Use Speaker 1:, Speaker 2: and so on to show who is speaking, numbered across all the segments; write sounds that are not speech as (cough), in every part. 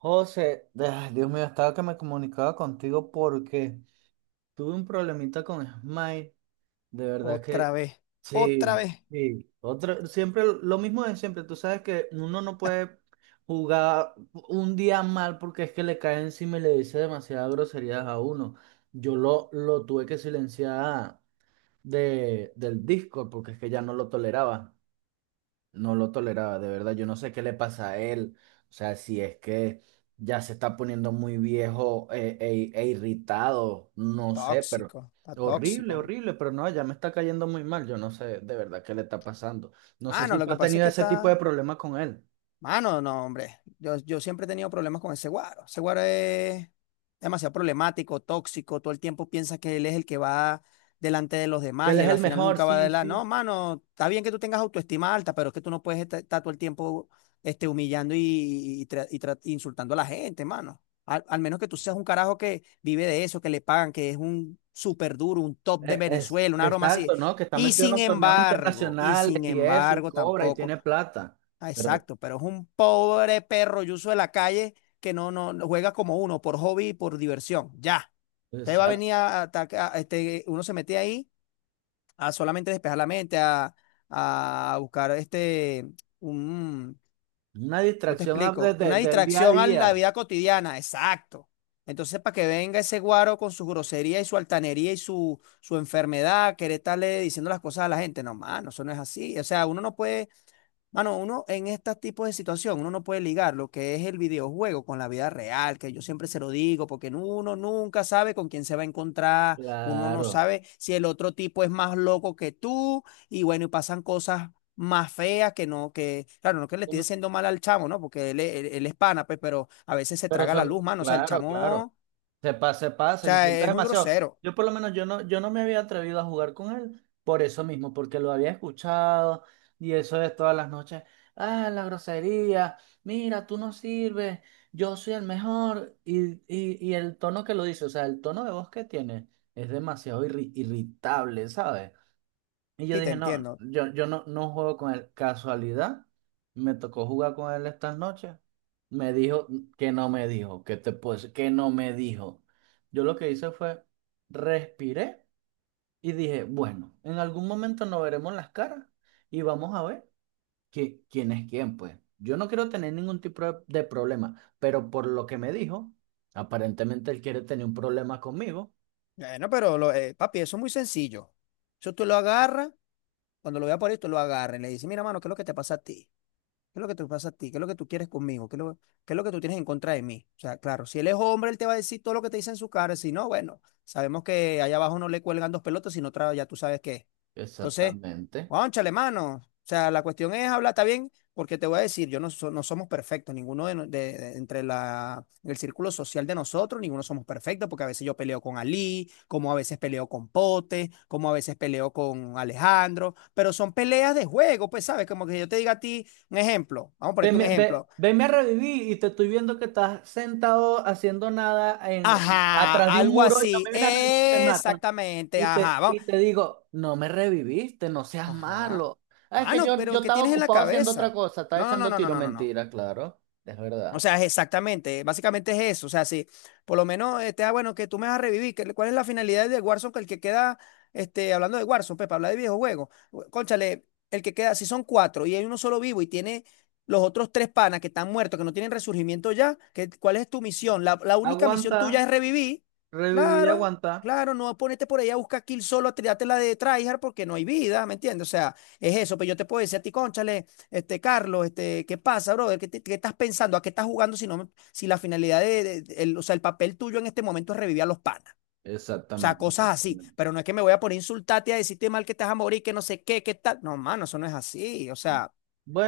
Speaker 1: José, ay, Dios mío, estaba que me comunicaba contigo porque tuve un problemita con Smile. De verdad que
Speaker 2: Otra vez, otra
Speaker 1: sí,
Speaker 2: vez.
Speaker 1: sí. Otro, siempre lo mismo de siempre. Tú sabes que uno no puede jugar un día mal porque es que le cae encima y le dice demasiadas groserías a uno. Yo lo tuve que silenciar del Discord porque es que ya no lo toleraba. No lo toleraba, de verdad. Yo no sé qué le pasa a él. O sea, si es que ya se está poniendo muy viejo e irritado, no sé, pero
Speaker 2: Tóxico, está tóxico.
Speaker 1: horrible, horrible, pero no, ya me está cayendo muy mal. Yo no sé de verdad qué le está pasando. No sé
Speaker 2: Mano,
Speaker 1: si
Speaker 2: lo
Speaker 1: tú
Speaker 2: que
Speaker 1: has
Speaker 2: pasa es
Speaker 1: tenido
Speaker 2: que
Speaker 1: ese tipo de
Speaker 2: está,
Speaker 1: problemas con él.
Speaker 2: Mano, no, hombre. Yo siempre he tenido problemas con ese guaro. Ese guaro es demasiado problemático, tóxico. Todo el tiempo piensa que él es el que va delante de los
Speaker 1: Que
Speaker 2: demás
Speaker 1: él
Speaker 2: y
Speaker 1: es
Speaker 2: él
Speaker 1: el
Speaker 2: al final
Speaker 1: mejor,
Speaker 2: nunca va
Speaker 1: sí,
Speaker 2: adelante.
Speaker 1: sí.
Speaker 2: No, mano, está bien que tú tengas autoestima alta, pero es que tú no puedes estar todo el tiempo humillando y insultando a la gente, mano. Al menos que tú seas un carajo que vive de eso, que le pagan, que es un súper duro, un top de
Speaker 1: Es,
Speaker 2: Venezuela, una broma así.
Speaker 1: exacto, ¿no? Que está
Speaker 2: Y
Speaker 1: metido en
Speaker 2: sin
Speaker 1: los torneos
Speaker 2: embargo, y
Speaker 1: internacionales
Speaker 2: sin
Speaker 1: y eso, y
Speaker 2: embargo,
Speaker 1: cobra y
Speaker 2: tampoco.
Speaker 1: tiene plata.
Speaker 2: Ah,
Speaker 1: Pero,
Speaker 2: exacto, pero es un pobre perro yuso de la calle que no juega como uno, por hobby y por diversión. Ya. Usted va a
Speaker 1: exacto,
Speaker 2: venir a atacar, uno se mete ahí a solamente despejar la mente, a buscar un,
Speaker 1: una
Speaker 2: ¿cómo te
Speaker 1: distracción a-
Speaker 2: explico?
Speaker 1: desde,
Speaker 2: Una
Speaker 1: desde el día a
Speaker 2: distracción a la
Speaker 1: día.
Speaker 2: vida cotidiana, exacto. Entonces, para que venga ese guaro con su grosería y su altanería y su enfermedad, querer estarle diciendo las cosas a la gente, no, mano, eso no es así. O sea, uno no puede Mano, uno en este tipo de situación, uno no puede ligar lo que es el videojuego con la vida real, que yo siempre se lo digo, porque uno nunca sabe con quién se va a encontrar, uno no
Speaker 1: Claro.
Speaker 2: sabe si el otro tipo es más loco que tú, y bueno, y pasan cosas más feas que no, que, claro, no que le estoy diciendo mal al chamo, ¿no? Porque él es pana, pues, pero a veces se
Speaker 1: Pero
Speaker 2: traga la
Speaker 1: son,
Speaker 2: luz, mano, o sea, el
Speaker 1: claro,
Speaker 2: chamo,
Speaker 1: claro,
Speaker 2: o
Speaker 1: se pasa,
Speaker 2: sea,
Speaker 1: insulta
Speaker 2: es muy
Speaker 1: demasiado.
Speaker 2: grosero,
Speaker 1: Yo por lo menos yo no me había atrevido a jugar con él por eso mismo, porque lo había escuchado y eso es todas las noches. Ah, la grosería, mira, tú no sirves, yo soy el mejor. Y el tono que lo dice, o sea, el tono de voz que tiene es demasiado irritable, ¿sabes? Y yo
Speaker 2: sí, te
Speaker 1: dije, no,
Speaker 2: entiendo.
Speaker 1: yo no juego con él. Casualidad, me tocó jugar con él estas noches. Me dijo que no me dijo, que te puedo decir que no me dijo. Yo lo que hice fue respiré y dije, bueno, en algún momento nos veremos las caras y vamos a ver quién es quién, pues. Yo no quiero tener ningún tipo de problema, pero por lo que me dijo, aparentemente él quiere tener un problema conmigo.
Speaker 2: Bueno, pero, papi, eso es muy sencillo. Eso tú lo agarras. Cuando lo vea por esto, lo agarren. Le dice, mira, mano, ¿qué es lo que te pasa a ti? ¿Qué es lo que te pasa a ti? ¿Qué es lo que tú quieres conmigo? ¿Qué es lo que tú tienes en contra de mí? O sea, claro, si él es hombre, él te va a decir todo lo que te dice en su cara. Si no, bueno, sabemos que allá abajo no le cuelgan dos pelotas, sino otra, ya tú sabes qué es. Entonces,
Speaker 1: Exactamente.
Speaker 2: cónchale, mano. O sea, la cuestión es hablar, está bien, porque te voy a decir, yo no, so- no somos perfectos, ninguno de, no- de- entre el círculo social de nosotros, ninguno somos perfectos, porque a veces yo peleo con Ali, como a veces peleo con Pote, como a veces peleo con Alejandro, pero son peleas de juego, pues sabes, como que yo te diga a ti. Un ejemplo, vamos a ponerte un
Speaker 1: Venme, ve,
Speaker 2: ejemplo.
Speaker 1: venme a revivir y te estoy viendo que estás sentado haciendo nada
Speaker 2: Ajá,
Speaker 1: atrás de un
Speaker 2: algo
Speaker 1: muro y no
Speaker 2: así.
Speaker 1: me vienes a revivir, me matan.
Speaker 2: Exactamente,
Speaker 1: Y te,
Speaker 2: ajá, vamos.
Speaker 1: y te digo, no me reviviste, no seas
Speaker 2: Ajá.
Speaker 1: malo. Ah, es que
Speaker 2: Mano,
Speaker 1: yo,
Speaker 2: pero
Speaker 1: yo
Speaker 2: ¿qué
Speaker 1: estaba
Speaker 2: tienes en la
Speaker 1: ocupado haciendo otra
Speaker 2: cabeza?
Speaker 1: cosa, estaba
Speaker 2: No, no, no,
Speaker 1: echando
Speaker 2: no, no,
Speaker 1: tiro
Speaker 2: no, no. no.
Speaker 1: mentira, claro, es
Speaker 2: O
Speaker 1: verdad.
Speaker 2: sea, es exactamente, básicamente es eso. O sea, si por lo menos bueno, que tú me vas a revivir, ¿cuál es la finalidad de Warzone? Que el que queda, hablando de Warzone, pepe, habla de videojuegos. Cónchale, el que queda, si son cuatro y hay uno solo vivo y tiene los otros tres panas que están muertos, que no tienen resurgimiento ya, que, ¿cuál es tu misión? La única misión
Speaker 1: Aguanta,
Speaker 2: tuya es revivir.
Speaker 1: reviví,
Speaker 2: Claro,
Speaker 1: aguanta.
Speaker 2: claro, no ponete por ahí a buscar kill solo, a tirarte la de tryhard porque no hay vida, ¿me entiendes? O sea, es eso, pero yo te puedo decir a ti, cónchale. Carlos, ¿qué pasa, brother? ¿Qué estás pensando? ¿A qué estás jugando si la finalidad o sea, el papel tuyo en este momento es revivir a los panas? O sea,
Speaker 1: Exactamente,
Speaker 2: cosas así.
Speaker 1: exactamente.
Speaker 2: Pero no es que me voy a poner a insultarte y a decirte mal que estás a morir, que no sé qué, qué tal. No, mano, eso no es así. O sea,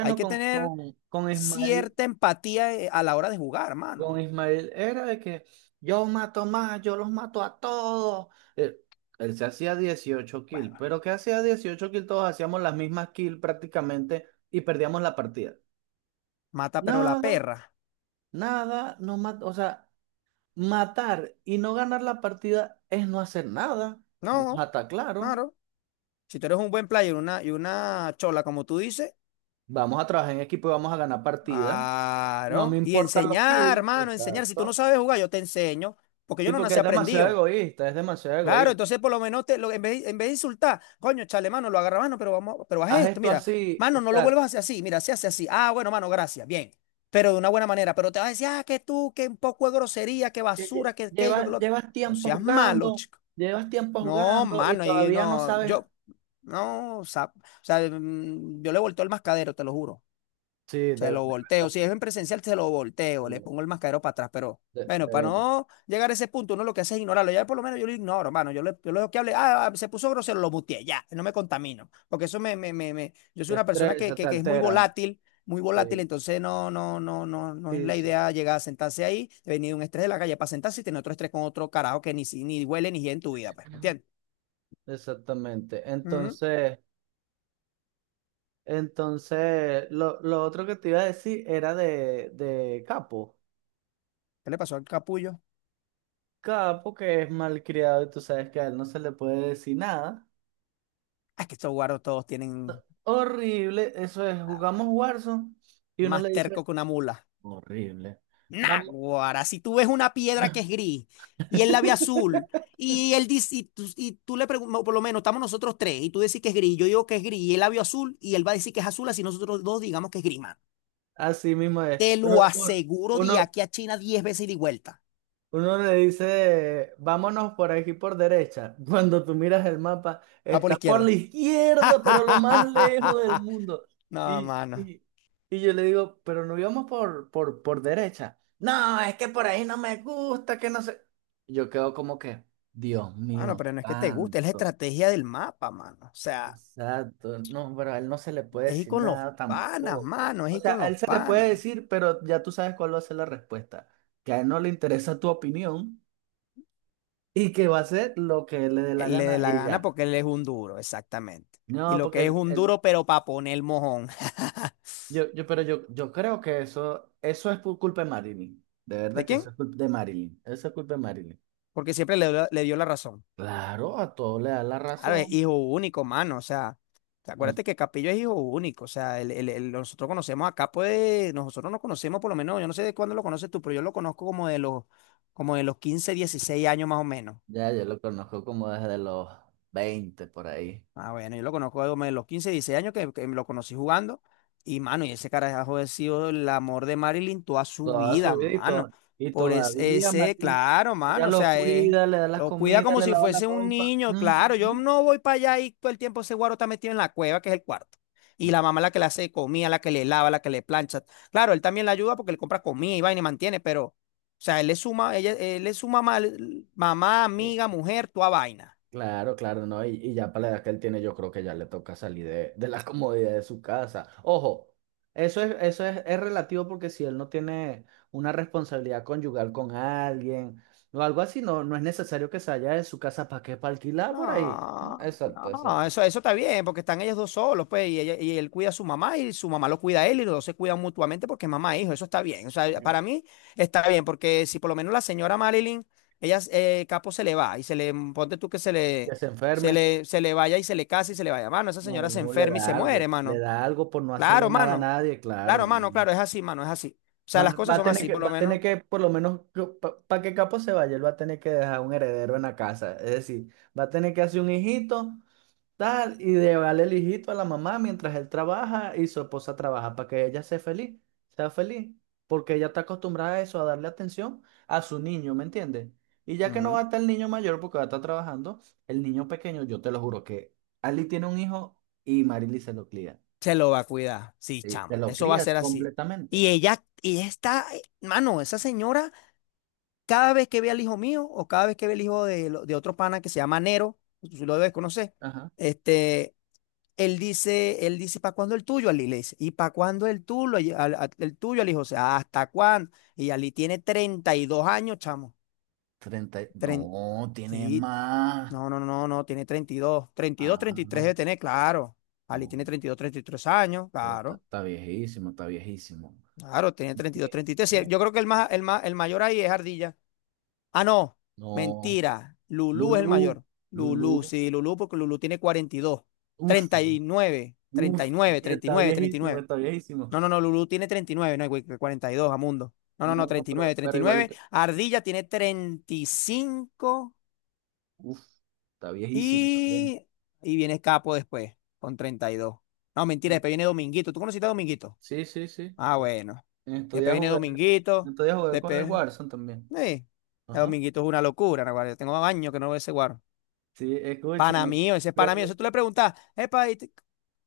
Speaker 2: hay que
Speaker 1: con,
Speaker 2: tener
Speaker 1: con, con Ismael.
Speaker 2: cierta empatía a la hora de jugar,
Speaker 1: Con
Speaker 2: mano.
Speaker 1: Ismael era de que yo mato más, yo los mato a todos. Él, él se hacía 18
Speaker 2: Bueno,
Speaker 1: kills, pero ¿qué hacía 18 kills? Todos hacíamos las mismas kills prácticamente y perdíamos la partida.
Speaker 2: mata pero la
Speaker 1: Nada,
Speaker 2: perra.
Speaker 1: nada, no mat- o sea, matar y no ganar la partida es no hacer nada. Vamos a
Speaker 2: No,
Speaker 1: estar claro,
Speaker 2: claro. Si tú eres un buen player y y una chola, como tú dices.
Speaker 1: vamos a trabajar en equipo y vamos a ganar partidas. No me
Speaker 2: Claro. Y
Speaker 1: importan los
Speaker 2: enseñar,
Speaker 1: kills,
Speaker 2: hermano, enseñar. Si tú no
Speaker 1: exacto.
Speaker 2: sabes jugar, yo te enseño, porque yo
Speaker 1: Sí,
Speaker 2: no
Speaker 1: porque
Speaker 2: nací
Speaker 1: es demasiado
Speaker 2: aprendido.
Speaker 1: egoísta, es demasiado
Speaker 2: Claro,
Speaker 1: egoísta.
Speaker 2: entonces por lo menos te, lo- en vez de insultar, coño, chale, mano, lo agarra, mano, pero vamos, pero haz
Speaker 1: Haz
Speaker 2: esto,
Speaker 1: esto
Speaker 2: mira,
Speaker 1: así,
Speaker 2: mano, no lo
Speaker 1: exacto
Speaker 2: vuelvas a hacer así, mira, se hace así. Ah, bueno, mano, gracias, bien. Pero de una buena manera, pero te vas a decir, ah, que tú, que un poco de grosería, que
Speaker 1: que Lle-
Speaker 2: basura, que aquello, que
Speaker 1: Llevas,
Speaker 2: lo otro.
Speaker 1: llevas
Speaker 2: No
Speaker 1: tiempo
Speaker 2: seas malo,
Speaker 1: jugando,
Speaker 2: chico.
Speaker 1: llevas tiempo
Speaker 2: No,
Speaker 1: jugando y
Speaker 2: mano, y
Speaker 1: todavía no
Speaker 2: no,
Speaker 1: sabes.
Speaker 2: yo, no, o sea, yo le he vuelto el mascadero, te lo juro.
Speaker 1: Sí, de
Speaker 2: Se lo
Speaker 1: verdad,
Speaker 2: volteo. Si es en presencial, se lo volteo. Le
Speaker 1: de,
Speaker 2: pongo el mascarero para atrás. Pero
Speaker 1: de-
Speaker 2: bueno,
Speaker 1: de
Speaker 2: para
Speaker 1: verdad.
Speaker 2: no llegar a ese punto, uno lo que hace es ignorarlo. Ya por lo menos yo lo ignoro, hermano. Yo lo dejo que hable. Se puso grosero, lo muteé. Ya, no me contamino. Porque eso me, me, me, me- yo soy
Speaker 1: Te
Speaker 2: una persona
Speaker 1: estresa, te
Speaker 2: que es muy
Speaker 1: altera.
Speaker 2: volátil. Muy volátil,
Speaker 1: Sí,
Speaker 2: entonces no es
Speaker 1: sí,
Speaker 2: la
Speaker 1: sí.
Speaker 2: idea llegar a sentarse ahí, venir de un estrés de la calle para sentarse y tener otro estrés con otro carajo que ni, si- ni huele ni gira en tu vida, pues, ¿me entiendes?
Speaker 1: Exactamente.
Speaker 2: Ujú.
Speaker 1: Entonces, lo otro que te iba a decir era de Capo.
Speaker 2: ¿Qué le pasó al capullo?
Speaker 1: Capo que es malcriado y tú sabes que a él no se le puede decir nada.
Speaker 2: Ah, es que estos guaros todos tienen
Speaker 1: Horrible, eso es,
Speaker 2: ah,
Speaker 1: jugamos Warzone y uno le
Speaker 2: más terco
Speaker 1: dice,
Speaker 2: que una mula.
Speaker 1: horrible. Vamos.
Speaker 2: Náguara, si tú ves una piedra que es gris y él la ve azul
Speaker 1: (laughs)
Speaker 2: y él dice, y tú le preguntas, por lo menos estamos nosotros tres y tú decís que es gris, yo digo que es gris y él la vio azul y él va a decir que es azul así nosotros dos digamos que es gris, mano.
Speaker 1: Así mismo es.
Speaker 2: Te lo aseguro de
Speaker 1: Uno,
Speaker 2: aquí a China 10 veces y de vuelta.
Speaker 1: uno le dice, vámonos por aquí por derecha. (laughs) Cuando tú miras el mapa,
Speaker 2: Va por la
Speaker 1: está por la
Speaker 2: izquierda.
Speaker 1: izquierda, pero lo más lejos del
Speaker 2: (laughs)
Speaker 1: mundo.
Speaker 2: No,
Speaker 1: Y,
Speaker 2: mano.
Speaker 1: y, y yo le digo, pero no íbamos por derecha. No, es que por ahí no me gusta, que no sé. Yo quedo como que, Dios
Speaker 2: Mano,
Speaker 1: mío,
Speaker 2: pero no es que te guste, es la
Speaker 1: santo.
Speaker 2: estrategia del mapa, mano. O sea,
Speaker 1: Exacto, no, pero a él no se le puede
Speaker 2: es ir
Speaker 1: decir
Speaker 2: con los
Speaker 1: nada
Speaker 2: panas,
Speaker 1: tampoco.
Speaker 2: mano, es
Speaker 1: O
Speaker 2: ir con
Speaker 1: sea, a él
Speaker 2: los
Speaker 1: se le puede
Speaker 2: panas.
Speaker 1: decir, pero ya tú sabes cuál va a ser la respuesta. Que a él no le interesa tu opinión y que va a hacer lo que le dé la
Speaker 2: Él le dé
Speaker 1: gana
Speaker 2: la
Speaker 1: y
Speaker 2: gana
Speaker 1: ya.
Speaker 2: porque él es un duro, exactamente. Y
Speaker 1: No,
Speaker 2: lo
Speaker 1: porque
Speaker 2: que es un
Speaker 1: el,
Speaker 2: duro, pero para poner mojón. (laughs)
Speaker 1: yo, pero yo creo que eso es por culpa de Marilyn. De
Speaker 2: ¿De
Speaker 1: verdad que
Speaker 2: quién?
Speaker 1: eso es culpa de Marilyn. Eso es culpa de Marilyn.
Speaker 2: Porque siempre le dio la razón.
Speaker 1: Claro, a todo le da la
Speaker 2: A ver,
Speaker 1: razón.
Speaker 2: hijo único, mano. O sea, te acuérdate que Capillo es hijo único. O sea, nosotros conocemos acá, pues, nosotros nos conocemos por lo menos, yo no sé de cuándo lo conoces tú, pero yo lo conozco como de los 15, 16 años más o menos.
Speaker 1: Ya, yo lo conozco como desde los 20 por ahí.
Speaker 2: Ah, bueno, yo lo conozco de los 15, 16 años que lo conocí jugando. Y, mano, y ese carajo ha sido el amor de Marilyn toda su
Speaker 1: Toda su
Speaker 2: vida,
Speaker 1: vida y,
Speaker 2: mano.
Speaker 1: to- y todavía María,
Speaker 2: Claro,
Speaker 1: ella
Speaker 2: mano,
Speaker 1: lo cuida, le da las
Speaker 2: lo cuida
Speaker 1: comidas,
Speaker 2: como
Speaker 1: le
Speaker 2: si
Speaker 1: lava la
Speaker 2: fuese un
Speaker 1: ropa.
Speaker 2: niño, claro. Yo
Speaker 1: Ujú.
Speaker 2: no voy para allá y todo el tiempo ese guaro está metido en la cueva, que es el cuarto. Y
Speaker 1: De-
Speaker 2: la mamá la que le hace comida, la que le lava, la que le plancha. Claro, él también la ayuda porque le compra comida y vaina y mantiene, pero, o sea, él es su mamá, mamá,
Speaker 1: eh,
Speaker 2: amiga, mujer, toda vaina.
Speaker 1: Claro, claro, ¿no? Y ya para la edad que él tiene, yo creo que ya le toca salir de la (laughs) comodidad de su casa. Ojo, es relativo porque si él no tiene una responsabilidad conyugal con alguien o algo así, no es necesario que se vaya de su casa para qué, para alquilar por ahí.
Speaker 2: No,
Speaker 1: Exacto,
Speaker 2: no,
Speaker 1: exacto.
Speaker 2: eso está bien, porque están ellos dos solos, pues, y él cuida a su mamá y su mamá lo cuida a él y los dos se cuidan mutuamente porque es mamá e hijo, eso está bien. O sea, para mí está bien, porque si por lo menos la señora Marilyn, Capo se le va y se le, ponte tú que se le,
Speaker 1: Que se
Speaker 2: se
Speaker 1: enferme.
Speaker 2: le, se le vaya y se le casa y se le vaya, mano, esa
Speaker 1: No,
Speaker 2: señora se enferma y se muere,
Speaker 1: le
Speaker 2: mano.
Speaker 1: da algo por no hacerle
Speaker 2: Claro,
Speaker 1: nada a
Speaker 2: mano,
Speaker 1: nadie, claro,
Speaker 2: claro, mano,
Speaker 1: no.
Speaker 2: claro, es así, mano, es así. O sea,
Speaker 1: Va,
Speaker 2: las
Speaker 1: va
Speaker 2: cosas
Speaker 1: a
Speaker 2: son
Speaker 1: tener
Speaker 2: así,
Speaker 1: que,
Speaker 2: por lo
Speaker 1: va a tener
Speaker 2: menos.
Speaker 1: que, por lo menos, para que Capo se vaya, él va a tener que dejar un heredero en la casa. Es decir, va a tener que hacer un hijito, tal, y llevarle el hijito a la mamá mientras él trabaja y su esposa trabaja, para que ella sea feliz, porque ella está acostumbrada a eso, a darle atención a su niño, ¿me entiendes? Y ya que no va a
Speaker 2: Ujú.
Speaker 1: estar el niño mayor porque va a estar trabajando, el niño pequeño, yo te lo juro que Ali tiene un hijo y Marily se lo cría.
Speaker 2: Se lo va a cuidar. Sí,
Speaker 1: Sí, se
Speaker 2: chamo.
Speaker 1: lo
Speaker 2: Eso va a
Speaker 1: crías
Speaker 2: ser así.
Speaker 1: completamente.
Speaker 2: Mano, esa señora, cada vez que ve al hijo mío o cada vez que ve al hijo de otro pana que se llama Nero, tú lo debes conocer,
Speaker 1: Ajá.
Speaker 2: este, él dice, ¿para cuándo el tuyo, Ali? Le dice, ¿y para cuándo el tuyo, al, al- ¿el tuyo, Ali? O sea, ¿hasta cuándo? Y Ali tiene 32 años, chamo. Tren-
Speaker 1: No, tiene
Speaker 2: sí,
Speaker 1: más.
Speaker 2: no, no, no, no, tiene 32, 33
Speaker 1: Ah,
Speaker 2: debe tener, claro. Ali
Speaker 1: no.
Speaker 2: tiene 32, 33 años,
Speaker 1: Pero está
Speaker 2: claro.
Speaker 1: está viejísimo, está viejísimo.
Speaker 2: Claro, tenía 32,
Speaker 1: Ve,
Speaker 2: 33. Sí,
Speaker 1: ve.
Speaker 2: yo creo que el más, el más, el mayor ahí es Ardilla. Ah, no,
Speaker 1: No.
Speaker 2: mentira. Lulú es el
Speaker 1: Lulu,
Speaker 2: mayor.
Speaker 1: Lulu.
Speaker 2: Lulú, sí, Lulú, porque Lulú tiene 42,
Speaker 1: Uf,
Speaker 2: treinta treinta treinta nueve, nueve, treinta y
Speaker 1: uf. Está
Speaker 2: nueve, treinta y
Speaker 1: viejísimo,
Speaker 2: nueve.
Speaker 1: está viejísimo.
Speaker 2: No, no, no, Lulú tiene 39, no, güey, que 42, Amundo. No, no, no,
Speaker 1: No, no,
Speaker 2: treinta y
Speaker 1: pero,
Speaker 2: nueve,
Speaker 1: pero
Speaker 2: treinta y nueve.
Speaker 1: igualito.
Speaker 2: Ardilla tiene cinco
Speaker 1: Uf, está viejísimo también.
Speaker 2: y viene Capo después, con 32. No, mentira, después viene Dominguito. ¿Tú conociste a Dominguito?
Speaker 1: Sí, sí, sí.
Speaker 2: Ah, bueno.
Speaker 1: En estos
Speaker 2: Después
Speaker 1: días
Speaker 2: viene
Speaker 1: jugué, en
Speaker 2: Dominguito.
Speaker 1: estos días jugué con el
Speaker 2: Después.
Speaker 1: Warzone también.
Speaker 2: Sí, el
Speaker 1: Ajá.
Speaker 2: dominguito es una locura, naguará. Yo tengo años que no veo ese guaro.
Speaker 1: Sí,
Speaker 2: Pana
Speaker 1: escúchame.
Speaker 2: mío, ese es pana mío. Eso tú le preguntas, epa,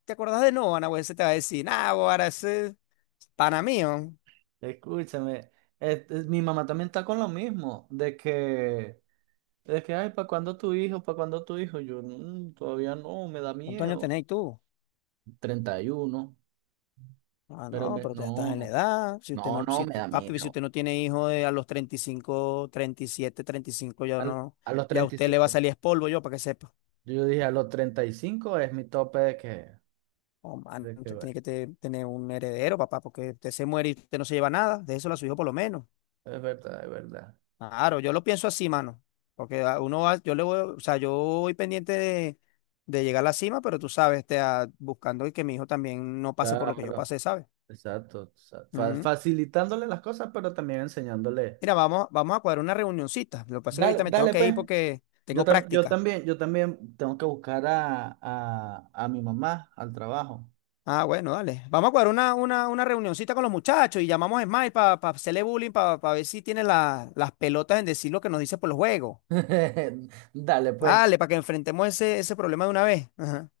Speaker 2: ¿te acordás de Noah, naguará? Ese te va a decir, nah, guara, ese es pana mío.
Speaker 1: Escúchame, este, mi mamá también está con lo mismo, de que, ay, ¿para cuándo tu hijo? ¿Para cuándo tu hijo? Yo, "Mm, todavía no, me da
Speaker 2: ¿Cuántos años
Speaker 1: miedo.
Speaker 2: tenéis tú?
Speaker 1: 31,
Speaker 2: Ah, no, pero tú ya estás
Speaker 1: no,
Speaker 2: en la
Speaker 1: no,
Speaker 2: edad. Si usted
Speaker 1: no,
Speaker 2: no,
Speaker 1: no,
Speaker 2: si,
Speaker 1: me
Speaker 2: tu-
Speaker 1: da
Speaker 2: papi, si
Speaker 1: miedo.
Speaker 2: usted no tiene hijos de a los treinta treinta y cinco, treinta y siete, treinta y cinco, ya
Speaker 1: Al-
Speaker 2: no,
Speaker 1: a los
Speaker 2: ya a
Speaker 1: treinta y
Speaker 2: usted le va a
Speaker 1: cinco,
Speaker 2: salir es polvo, yo para que sepa.
Speaker 1: yo dije, a los 35 es mi tope de que,
Speaker 2: Oh, man,
Speaker 1: de que,
Speaker 2: usted
Speaker 1: bueno,
Speaker 2: tiene que tener un heredero, papá, porque usted se muere y usted no se lleva nada. De eso a su hijo por lo menos.
Speaker 1: es verdad, es verdad.
Speaker 2: Claro, yo lo pienso así, mano. Porque a uno va, yo le voy, o sea, yo voy pendiente de llegar a la cima, pero tú sabes, buscando que mi hijo también no pase por lo que yo
Speaker 1: Claro,
Speaker 2: pasé, ¿sabes?
Speaker 1: exacto. sa- fa-
Speaker 2: Ujú.
Speaker 1: facilitándole las cosas, pero también enseñándole.
Speaker 2: Mira, vamos a cuadrar una reunioncita. Lo que pasa es que
Speaker 1: Dale,
Speaker 2: ahorita me tengo
Speaker 1: dale,
Speaker 2: que
Speaker 1: pues.
Speaker 2: ir porque
Speaker 1: Yo,
Speaker 2: tengo
Speaker 1: tam- yo
Speaker 2: práctica.
Speaker 1: también, yo también tengo que buscar a mi mamá al trabajo.
Speaker 2: Ah, bueno, dale. Vamos a cuadrar una reunioncita con los muchachos y llamamos a Smile para hacerle bullying, para ver si tiene las pelotas en decir lo que nos dice por los juegos.
Speaker 1: (laughs) Dale, pues.
Speaker 2: Dale, para que enfrentemos ese problema de una vez. Ajá.